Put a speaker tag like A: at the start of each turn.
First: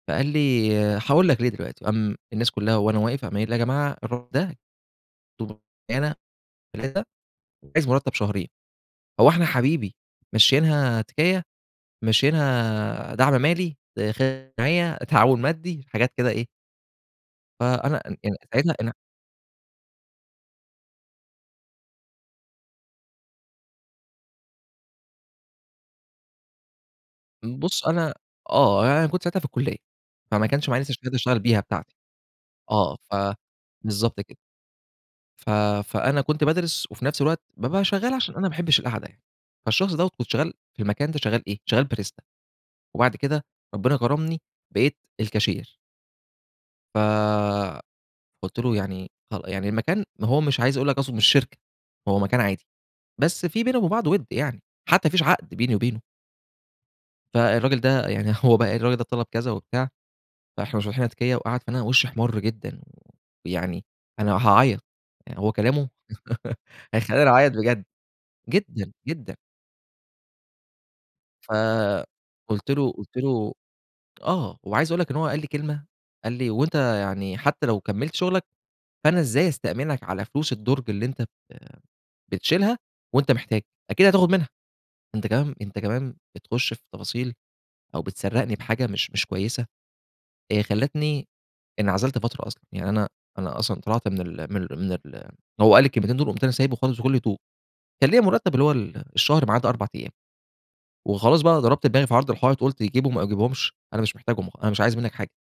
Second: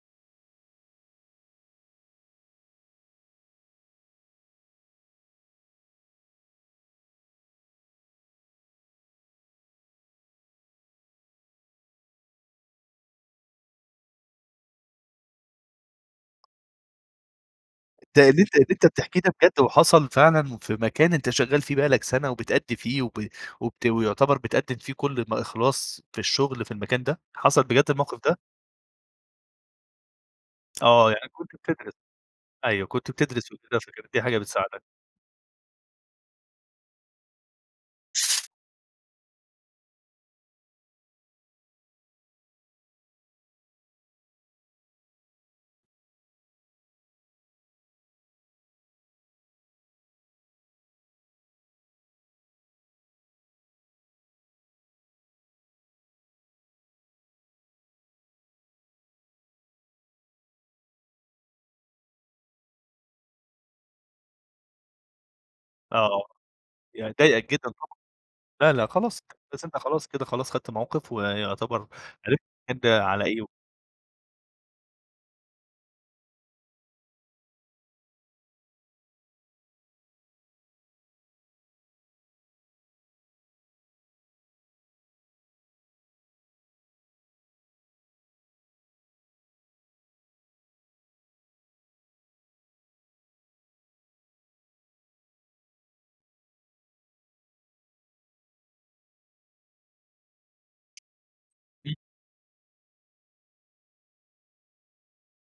A: فقال لي هاقول لك ليه دلوقتي، قام الناس كُلّها وأنا واقف قام قايل "يا جماعة الراجل ده [unintelligible] عايز مرتب شهرين، هو إحنا حبيبي ممشيينها تِكيّة؟ ممشيينها دعم مالي، داخل جمعية، تعاون مادي." حاجات كده إيه فأنا أ
B: ده اللي أنت اللي أنت
A: يعني [unintelligible]
B: بتحكيه ده بجد وحصل فعلًا في مكان أنت شغّال فيه بقى لك سنة وبتأدي فيه وب وبت ويُعتبر بتقدم فيه كل م إخلاص في الشغل في المكان ده، حصل بجد
A: بُصّ، أنا
B: الموقف ده؟
A: آه يعني أنا كنت ساعتها في الكُلّية، فماكنش معايا لسه
B: آه،
A: شهادة
B: يعني
A: أشتغل
B: كنت
A: بيها
B: بتدرس،
A: بتاعتي،
B: أيوه،
A: آه
B: كنت
A: ف
B: بتدرس وكده فكانت
A: بالضبط
B: دي حاجة
A: كده.
B: بتساعدك.
A: ف فأنا كنت بادرس، وفي نفس الوقت بابقى شغال عشان أنا ما باحبش القعدة يعني، فالشخص دوَّة كنت شغال في المكان ده شغال إيه؟ شغال Barista، وبعد كده ربنا كرمني بقيت الكاشير. ف فقُلت له يعني خل يعني المكان ما هو مش عايز أقول لك أصله مش شركة، هو مكان عادي، بس في بينا وبين بعض وِدّ يعني، حتى ما فيش عقد بيني وبينه. فالراجل ده يعني، هو بقى الراجل ده طلب كذا وبتاع فإحنا مش فاتحينها تكيّة، وقعد أنا وشّي احمرّ جدًا، ويعني أنا هاعيّط، يعني هو كلامه
B: آه، يعني
A: هيخلّيني
B: ضايقك
A: أعيّط
B: جدًا
A: بجد
B: طبعًا، لا، لا
A: جدًا،
B: خلاص،
A: جدًا.
B: بس أنت خلاص كده خلاص خدت موقف ويُعتبر عرفت
A: فقُلت
B: [unintelligible]
A: له قُلت
B: على إيه و
A: له آه، وعايز أقول لك إن هو قال لي كلمة، قال لي "وأنت يعني حتى لو كمّلت شُغلك، فأنا إزاي أستأمنك على فلوس الدُرج اللي أنت بت بتشيلها وأنت محتاج؟ أكيد هتاخد منها." أنت كمان أنت كمان بتخشّ في تفاصيل أو بتسَرّقني بحاجة مش، مش كويسة، آآ، خلّتني انعزلت فترة أصلًا، يعني أنا أنا أصلًا طلعت من ال من ال من ال هو قال لي الكلمتين دُول وقُمت أنا سايبُه خالص بكُلّ هدوء، وكان ليَّا مُرتّب اللي هو ال الشهر ماعدى 4 أيام، وخلاص بقى أنا ضربت
B: إمم.
A: دماغي في عرض الحائط، قُلت يجيبهم ما يجيبهُمش أنا مش محتاجهم، أنا مش عايز منّك حاجة.